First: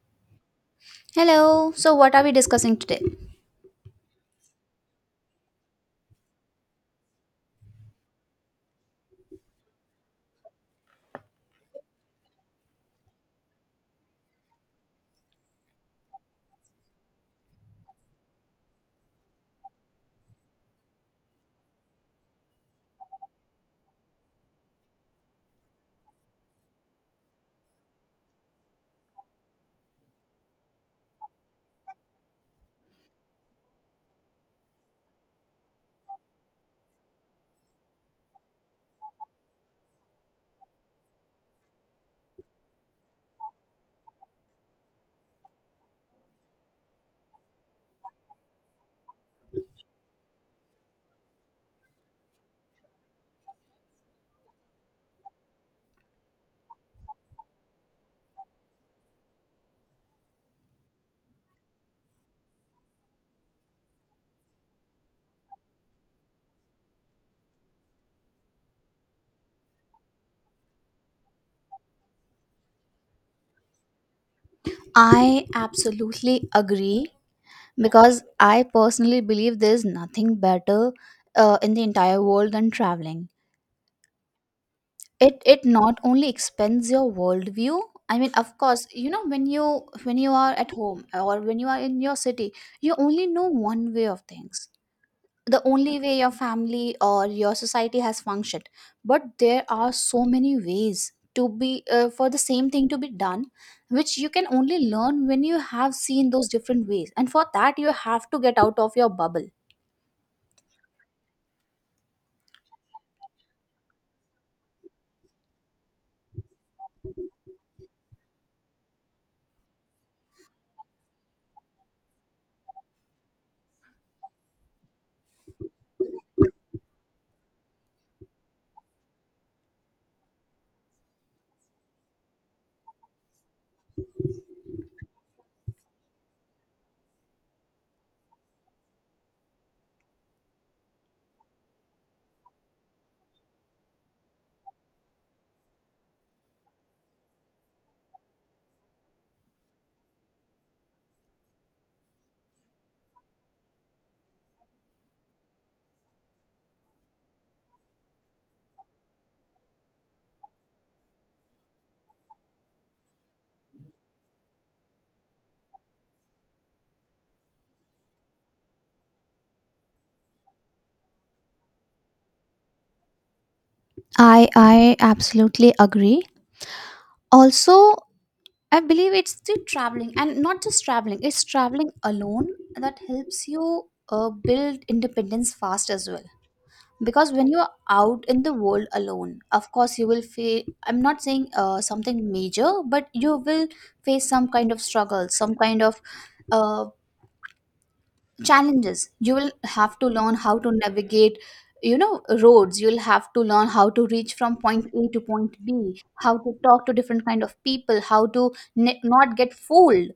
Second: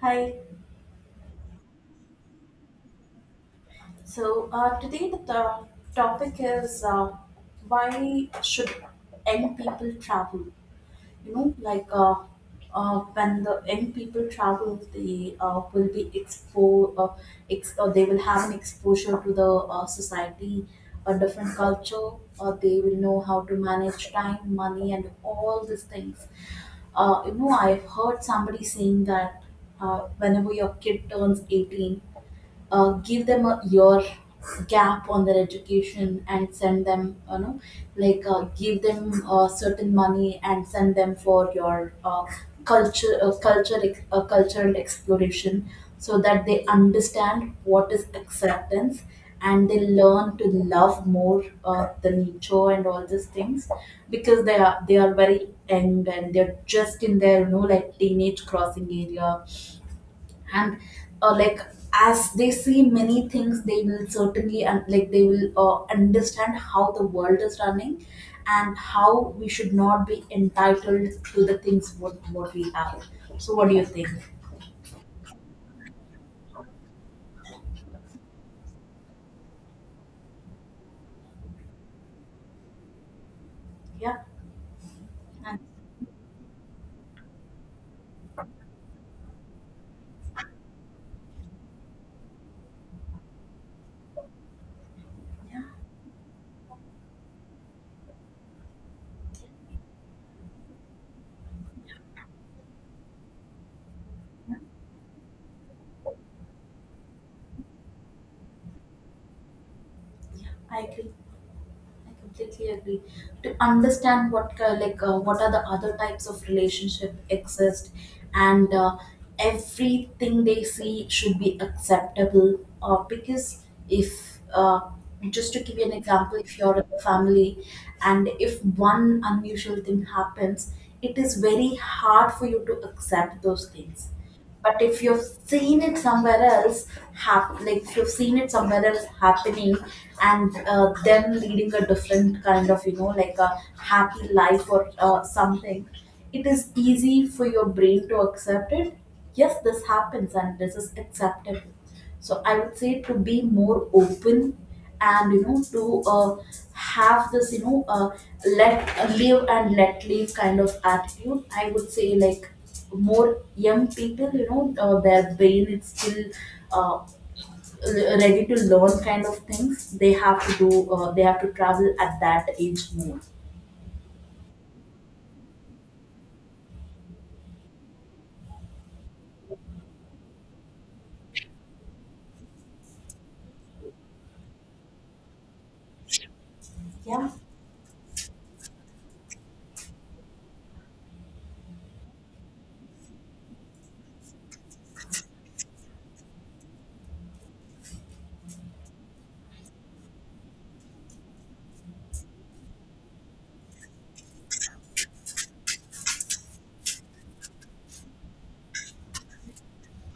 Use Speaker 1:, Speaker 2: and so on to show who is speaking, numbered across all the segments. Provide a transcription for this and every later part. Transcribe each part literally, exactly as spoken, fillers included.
Speaker 1: Hi.
Speaker 2: Hello. So, what are we discussing today?
Speaker 1: So uh, today the to- topic is uh, why should young people travel? You know, like uh, uh, when the young people travel, they uh, will be exposed. Uh, ex- uh, they will have an exposure to the uh, society, a different culture. Uh, they will know how to manage time, money, and all these things. Uh, you know, I've heard somebody saying that uh, whenever your kid turns eighteen, uh, give them a year gap on their education and send them, you know, like uh, give them uh, certain money and send them for your uh, culture uh, culture ex- uh, cultural exploration, so that they understand what is acceptance and they learn to love more uh, the nature and all these things, because they are they are very young and they're just in their, you know, like teenage crossing area. And uh, like as they see many things, they will certainly and like they will uh, understand how the world is running and how we should not be entitled to the things what what we have. So what do you think?
Speaker 2: I absolutely agree because I personally believe there's nothing better uh, in the entire world than traveling.
Speaker 1: Yeah,
Speaker 2: It
Speaker 1: i
Speaker 2: it not only expands your worldview. I mean, of course, you know when you when you are at home or when you are in your city, you only know one way of things. The only way your family or your society has functioned, but there are so many ways to be, uh, for the same thing to be done, which you can only learn when you have seen those different ways, and for that you have to get out of your bubble.
Speaker 1: I agree. I completely agree. To understand what ki- like uh, what are the other types of relationship exist, and uh, everything they see should be acceptable. Uh, because if uh, just to give you an example, if you're in a family, and if one unusual thing happens, it is very hard for you to accept those things, but if you've seen it somewhere else hap- like if you've seen it somewhere else happening, and uh, them leading a different kind of, you know, like a happy life or uh, something, it is easy for your brain to accept it. Yes, this happens and this is acceptable. So I would say to be more open, and you know, to uh, have this you know uh, let uh, live and let live kind of attitude. I would say, like, more young people, you know, uh, their brain is still uh, re- ready to learn kind of things. They have to do, uh, they have to travel at that age more.
Speaker 2: I i absolutely agree. Also, I believe it's the traveling, and not just traveling, it's traveling alone that helps you uh, build independence fast as well.
Speaker 1: Yeah.
Speaker 2: Because when you're out in the world alone, of course you will feel, I'm not saying uh, something major, but you will face some kind of struggle, some kind of uh, challenges you will have to learn how to navigate. You know, roads, you'll have to learn how to reach from point A to point B, how to talk to different kind of people, how to ne- not get fooled.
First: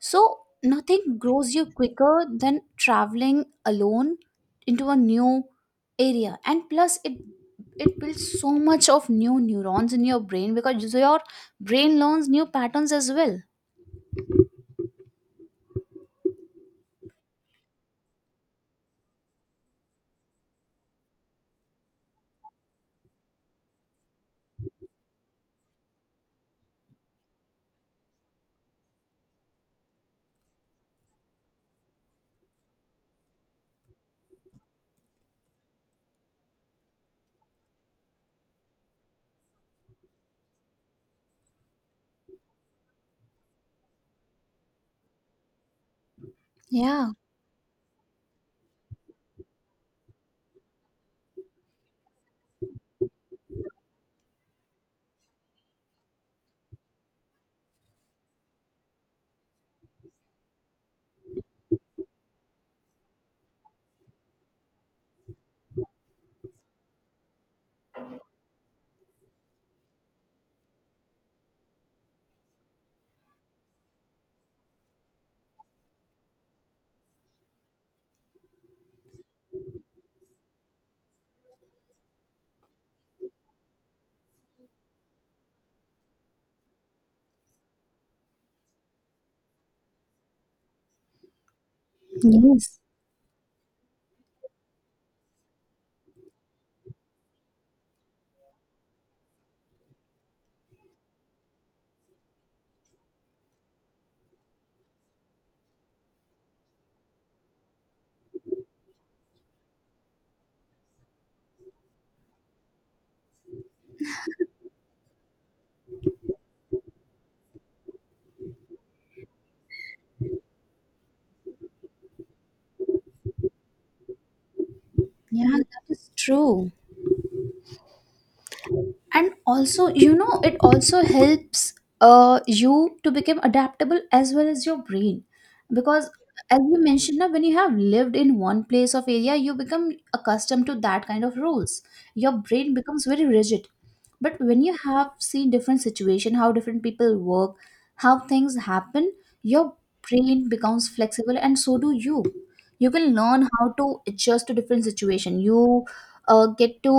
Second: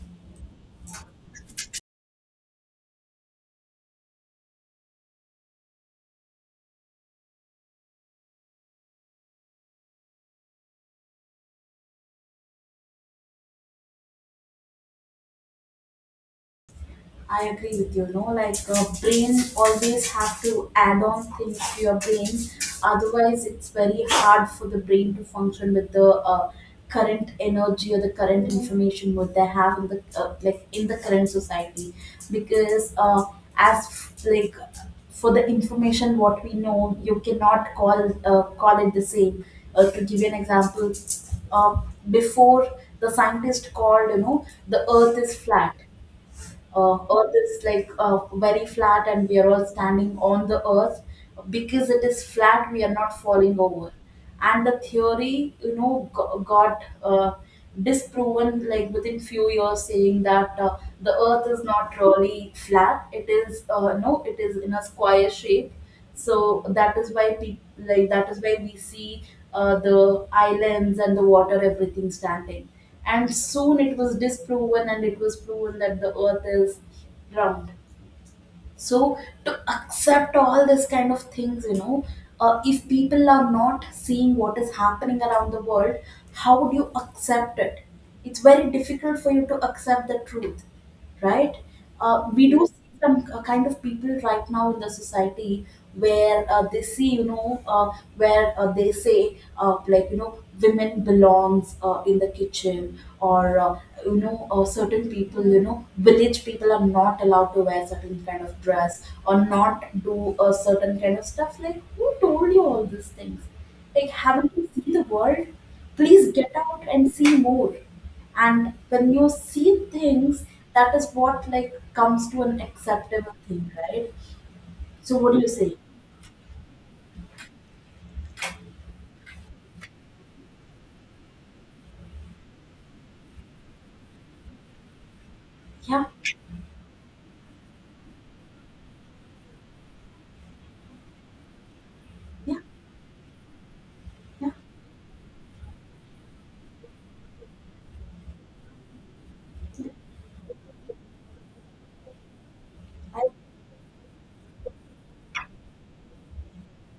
Speaker 2: So, nothing grows you quicker than traveling alone into a new area. And plus, it it builds so much of new neurons in your brain, because so your brain learns new patterns as well.
Speaker 1: I agree with you. No, like uh, brain always have to add on things to your brain. Otherwise, it's very hard for the brain to function with the uh, current energy or the current information what they have in the uh, like in the current society. Because uh, as f- like for the information what we know, you cannot call uh, call it the same. Uh, to give you an example, uh, before the scientist called, you know, the Earth is flat, uh,
Speaker 2: Yeah.
Speaker 1: earth is like uh, very flat and we are all standing on the earth, because it is flat we are not falling over. And the theory, you know, go- got uh, disproven, like within few years, saying that uh, the earth is not really flat, it is uh, no, it is in a square shape, so that is why people, like, that is why we see uh, the islands and the water everything standing. And soon it was disproven, and it was proven that the earth is round. So, to accept all this kind of things, you know, uh, if people are not seeing what is happening around the world, how would you accept it? It's very difficult for you to accept the truth, right? Uh, we do
Speaker 2: Yes.
Speaker 1: see some k- kind of people right now in the society where uh, they see, you know, uh, where uh, they say, uh, like, you know, women belongs uh, in the kitchen, or, uh, you know, uh, certain people, you know, village people are not allowed to wear certain kind of dress or not do a certain kind of stuff. Like, who told you all these things? Like, haven't you seen the world? Please get out and see more. And when you see things, that is what, like, comes to an acceptable thing, right? So what do you
Speaker 2: Yeah,
Speaker 1: say?
Speaker 2: that is true. And also, you know, it also helps uh you to become adaptable as well as your brain.
Speaker 1: Yeah,
Speaker 2: Because as you mentioned, now when you have lived in one place of area, you become accustomed to that kind of rules, your
Speaker 1: yeah,
Speaker 2: brain becomes very rigid. But
Speaker 1: yeah,
Speaker 2: when you have see different situation, how different people work, how things happen, your
Speaker 1: yeah,
Speaker 2: brain becomes flexible, and so do you. You can
Speaker 1: i,
Speaker 2: learn how to adjust to different situation, you uh, get to,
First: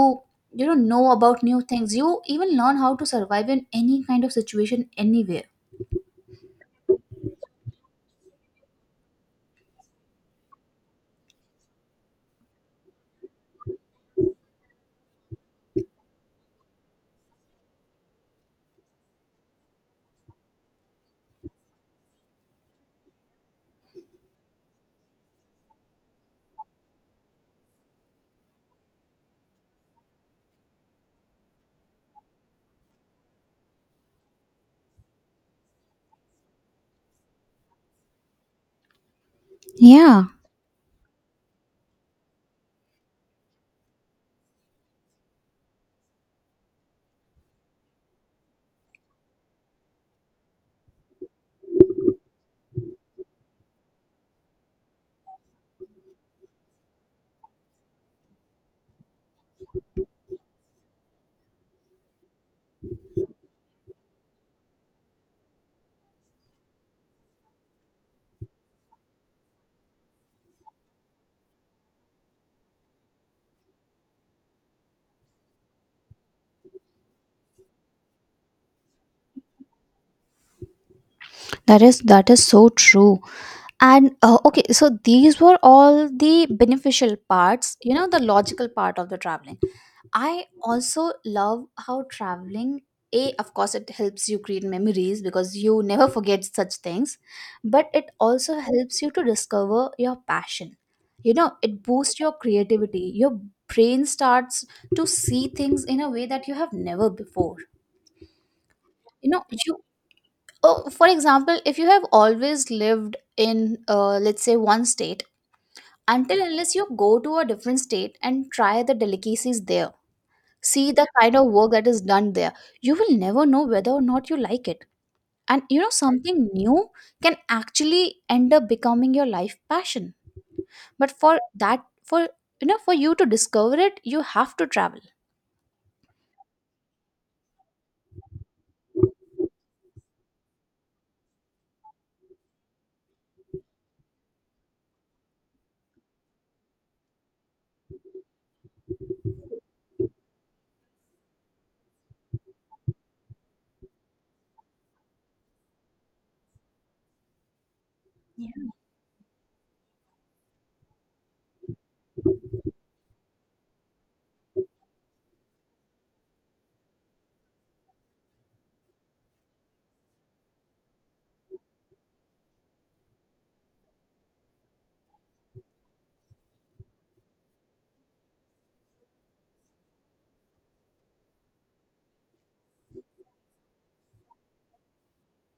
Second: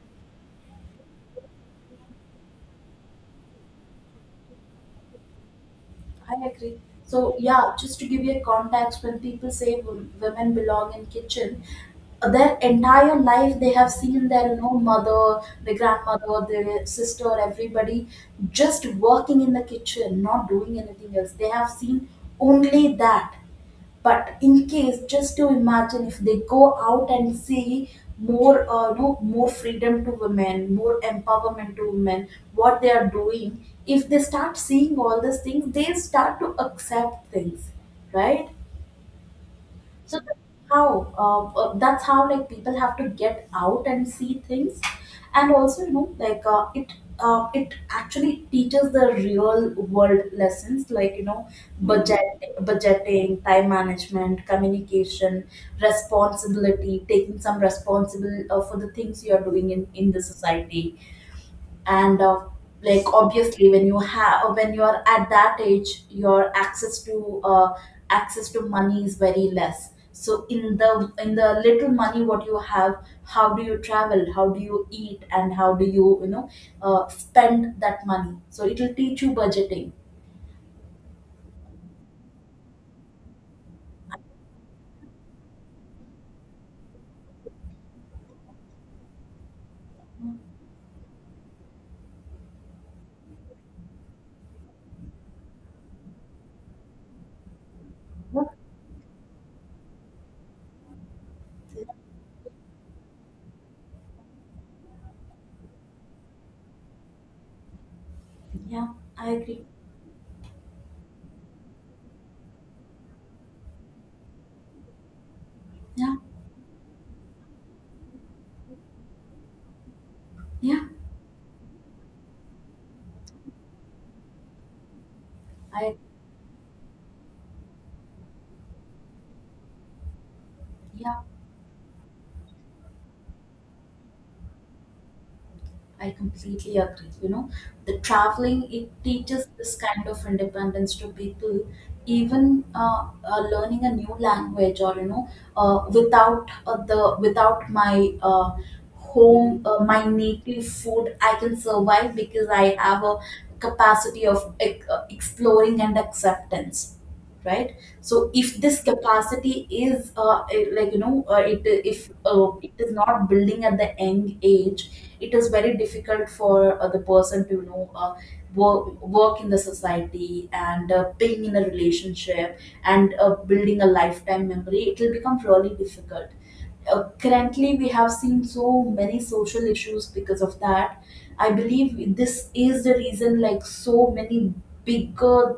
Speaker 2: you know know about new things, you even learn how to survive in any kind of situation anywhere.
Speaker 1: I agree. So yeah, just to give you a context, when people say wo- women belong in kitchen, their entire life they have seen their, you know, mother, their grandmother, their sister, everybody just working in the kitchen, not doing anything else. They have seen only that. But in case, just to imagine, if they go out and see more uh, no, more freedom to women, more empowerment to women, what they are doing, if they start seeing all these things they start to accept things, right? so
Speaker 2: Yeah,
Speaker 1: that's how uh, uh, that's how, like, people have to get out and see things. And also, you know, like uh, it uh, it actually teaches the real world lessons, like you know. Mm. Budget budgeting, time management, communication, responsibility, taking some responsible uh, for the things you are doing in in the society. And uh, like obviously when you have, when you are at that age, your access to uh, access to money is very less, so in the, in the little money what you have, how do you travel, how do you eat, and how do you, you know, uh, spend that money, so it will teach you budgeting.
Speaker 2: that is that is so true. And uh, okay, so these were all the beneficial parts, you know, the logical part of the traveling. I also love how traveling, A, of course, it helps you create memories because you never forget such things, but it
Speaker 1: Yeah,
Speaker 2: also helps you to discover your passion. You know, it boosts your creativity. Your brain starts to see things in a way that you have never before.
Speaker 1: yeah,
Speaker 2: You
Speaker 1: I
Speaker 2: know,
Speaker 1: agree.
Speaker 2: you, oh, for example, if you have always lived in, uh, let's say, one state,
Speaker 1: Yeah,
Speaker 2: until unless you go to a different state and try the delicacies there,
Speaker 1: yeah,
Speaker 2: see the kind of work that is done there, you will never know whether or not you like it. And you know
Speaker 1: I
Speaker 2: something new can actually end up becoming your life passion. But
Speaker 1: yeah,
Speaker 2: for that, for you know for you to discover it, you have to travel.
Speaker 1: I completely agree. You know, the traveling, it teaches this kind of independence to people. Even uh, uh, learning a new language, or you know, uh, without uh, the without my uh, home, uh, my native food, I can survive because I have a capacity of ex- uh, exploring and acceptance, right? So if this capacity is uh, eh, like, you know, uh, it if uh, it is not building at the young age, it is very difficult for uh, the person to, you know, uh, work, work in the society, and uh, being in a relationship, and uh, building a lifetime memory, it will become really difficult. Uh, currently we have seen so many social issues because of that. I believe this is the reason, like, so many bigger,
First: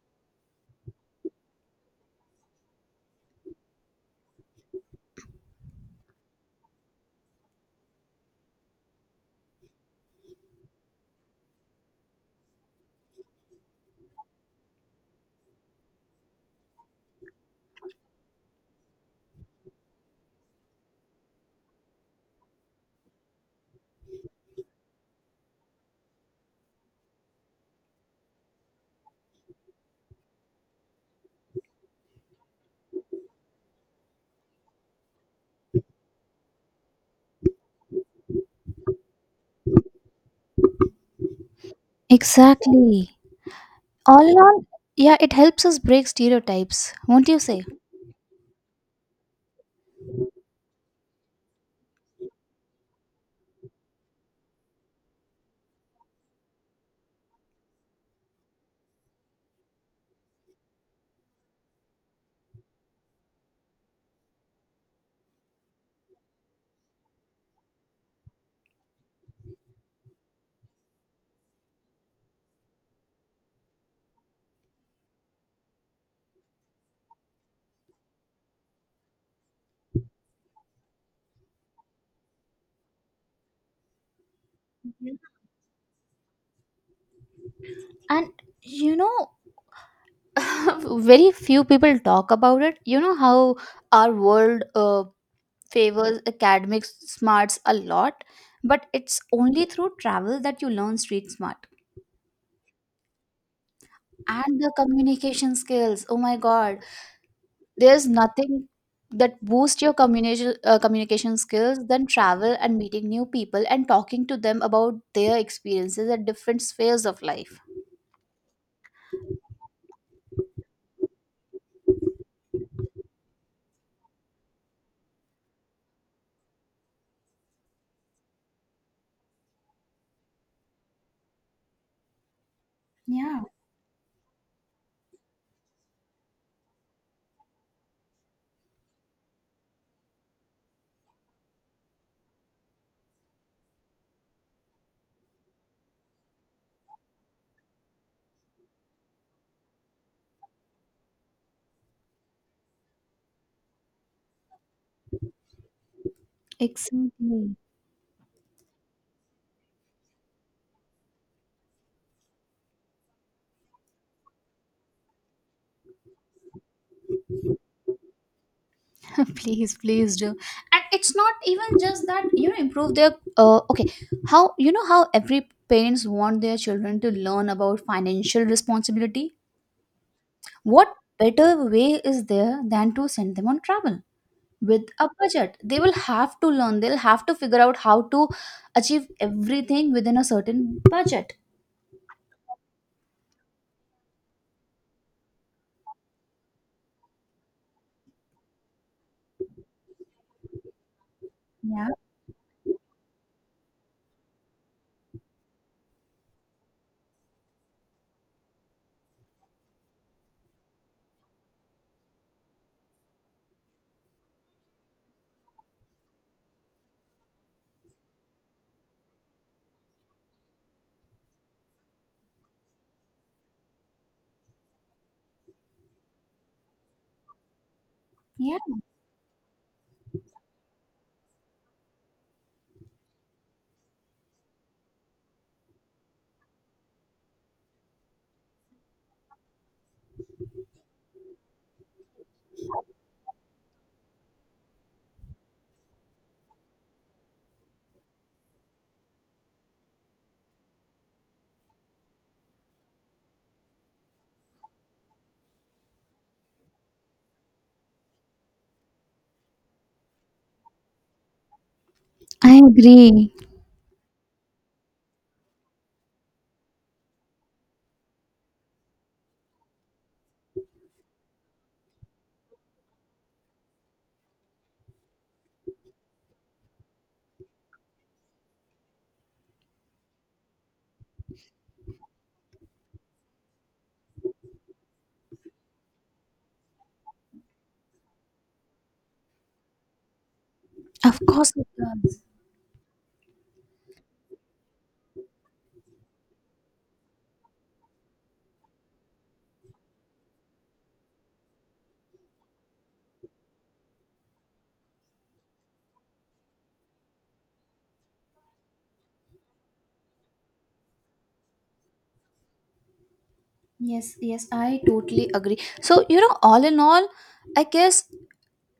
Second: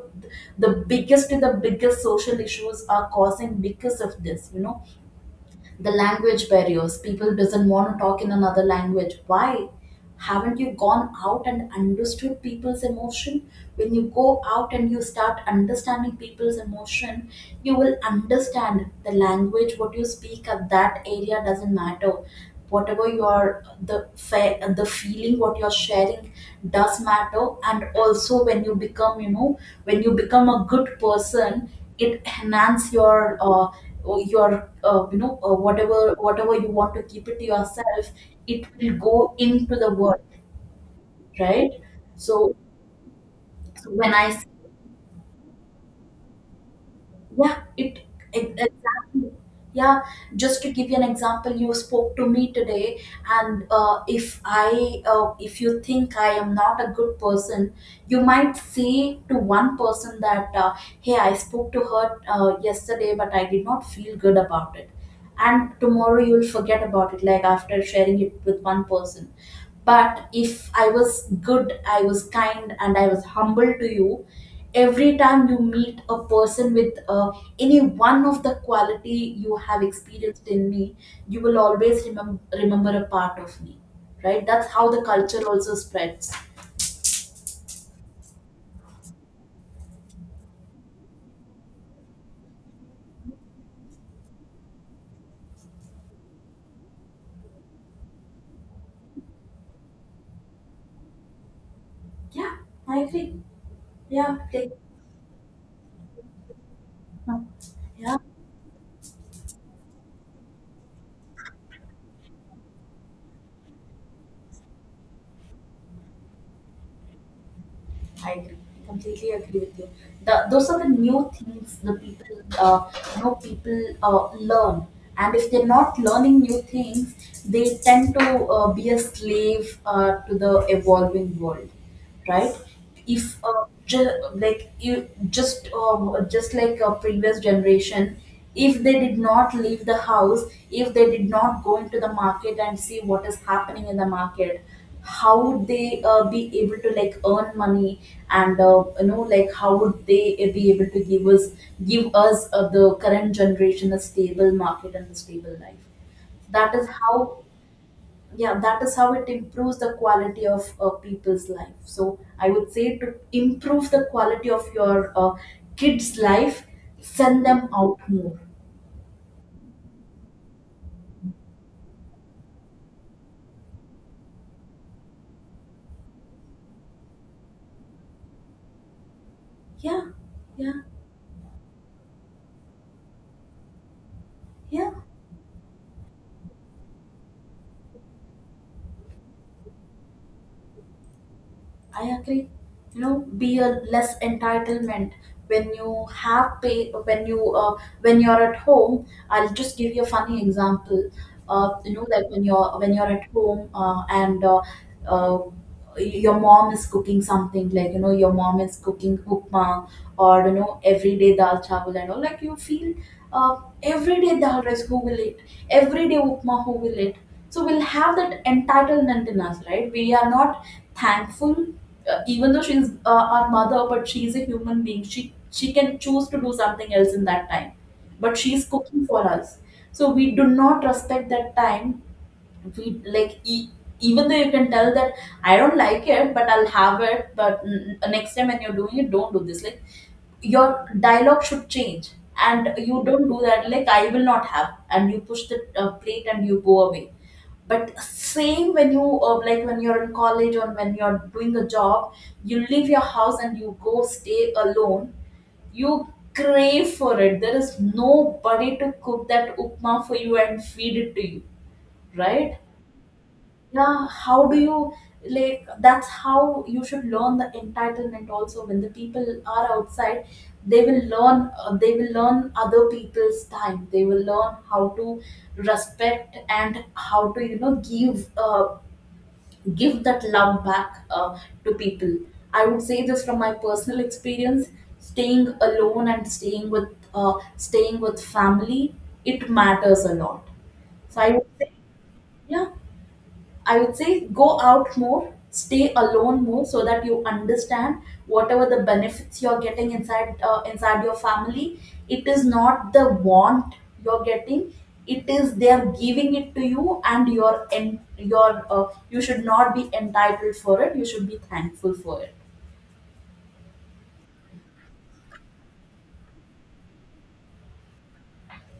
Speaker 1: the biggest the biggest social issues are causing because of this, you know, the language barriers, people doesn't want to talk in another language. Why haven't you gone out and understood people's emotion? When you go out and you start understanding people's emotion, you will understand the language what you speak at that area doesn't matter. Whatever you are, the fe- the feeling what you're sharing does matter. And also when you become, you know, when you become a good person, it enhance your uh, your uh, you know, uh, whatever whatever you want to keep it to yourself, it will go into the world, right? So,
Speaker 2: Exactly.
Speaker 1: so when i
Speaker 2: All in all, yeah, it helps us break stereotypes, won't you
Speaker 1: Yeah,
Speaker 2: say?
Speaker 1: it ex- exactly. Yeah, just to give you an example, you spoke to me today, and uh, if I, uh, if you think I am not a good person, you might say to one person that, uh, "Hey, I spoke to her uh, yesterday, but I did not feel good about it," and tomorrow you will forget about it, like after sharing it with one person. But if I was good, I was kind, and I was humble to you, every time you meet a person with uh, any one of the quality you have experienced in me, you will always remember remember a part of me, right? That's how the
Speaker 2: Mhm.
Speaker 1: culture also spreads.
Speaker 2: And you know, very few people talk about it. You know how our world uh, favors academic smarts a lot, but it's only through travel that you learn street smart
Speaker 1: Yeah, I agree. Yeah,
Speaker 2: and the
Speaker 1: take-
Speaker 2: communication skills. Oh my god,
Speaker 1: huh.
Speaker 2: there's
Speaker 1: Yeah,
Speaker 2: nothing that boosts your communication uh, communication skills than travel and meeting new people and talking to them about their experiences at different spheres of life.
Speaker 1: I agree. I completely agree with you. The, those are the new things the people, uh, you know, people uh, learn, and if they're not learning new things, they tend to uh, be a slave uh, to the evolving world, right? If
Speaker 2: Yeah,
Speaker 1: uh, ju- like you just uh, just like a previous generation, if they did not leave the house, if they did not go into the market and see what is happening in the market, how would they uh, be able to, like, earn money, and uh, you know, like, how would they uh, be able to give us give us uh, the current generation a stable market and a stable life? That is how,
Speaker 2: exactly.
Speaker 1: yeah, that is how it improves the quality of uh, people's life. So I would say, to improve the quality of your uh, kids life, send them out more.
Speaker 2: Please, please do. And it's not even just that, you know, improve their, uh, okay, how, you know, how every parents want their children to learn about financial responsibility.
Speaker 1: Yeah, yeah,
Speaker 2: What better way is there than to send them on travel with
Speaker 1: yeah,
Speaker 2: a budget? They will have to learn, they'll have to figure out how to achieve everything within a certain budget.
Speaker 1: I agree. You know, be a less entitlement. When you have pay, when you uh, when you're at home. I'll just give you a funny example. Uh,
Speaker 2: Yeah.
Speaker 1: you know, like, when you're when you're at home uh, and uh, uh, your mom is cooking something, like, you know, your mom is cooking upma, or you know, everyday dal chawal and all, like you feel, uh, everyday dal rice who will eat, everyday upma who will eat. So we'll have that entitlement in us, right? We are not thankful, uh, even though she's uh, our mother, but she's a human being. She she can choose to do something else in that time, but
Speaker 2: Yeah.
Speaker 1: she's cooking for us. So we do not respect that time. We like e- even though you can tell that I don't like it, but I'll have it. But n- next time when you're doing it, don't do this. Like, your dialogue should change, and you don't do that, like, I will not have, and you push the uh, plate and you go away. But same, when you uh, like when you're in college or when you're doing a job, you leave your house and you go stay alone, you crave for it, there is nobody to cook that upma for you and feed it to you,
Speaker 2: I
Speaker 1: right?
Speaker 2: agree.
Speaker 1: Yeah, how do you, like, that's how you should learn the entitlement. Also, when the people are outside, they will learn uh, they will learn other people's time, they will learn how to respect and how to, you know, give uh, give that love back uh, to people. I would say this from my personal experience, staying alone and staying with uh, staying with family, it matters a lot.
Speaker 2: Of
Speaker 1: So I would
Speaker 2: course it
Speaker 1: say,
Speaker 2: does.
Speaker 1: yeah, I would say go out more, stay alone more, so that you understand whatever the benefits you're getting inside uh, inside your family. It is not the want you're getting; it is they are giving it to you, and your en- your are, uh, you should not be entitled for it. You should be thankful for it.
Speaker 2: Yes, yes, I totally agree. So, you know, all in all, I guess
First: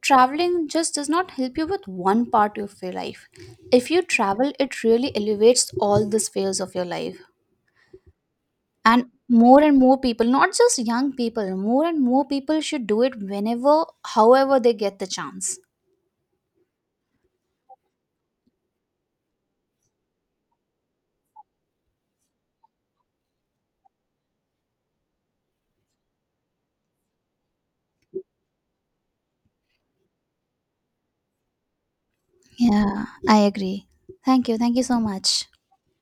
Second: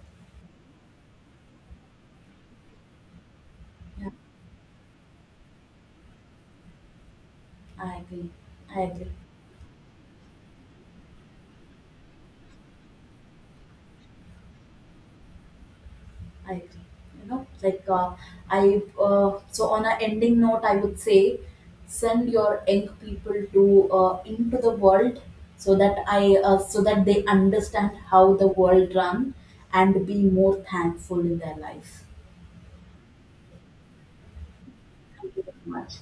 Speaker 2: traveling just does not help you with one part of your life. If you
Speaker 1: Yeah,
Speaker 2: travel, it really elevates all the spheres of your life.
Speaker 1: I agree. I
Speaker 2: And
Speaker 1: agree.
Speaker 2: more and more people, not just young people, more and more people should do it whenever, however, they get the chance.
Speaker 1: I agree. You know, like uh, I, uh, so on a ending note, I would say send your young people to, uh, into the world, so that I uh, so that they understand how the world run, and be more thankful in their life.
Speaker 2: Yeah, I agree. Thank you. Thank you so
Speaker 1: Thank you
Speaker 2: much.
Speaker 1: very much.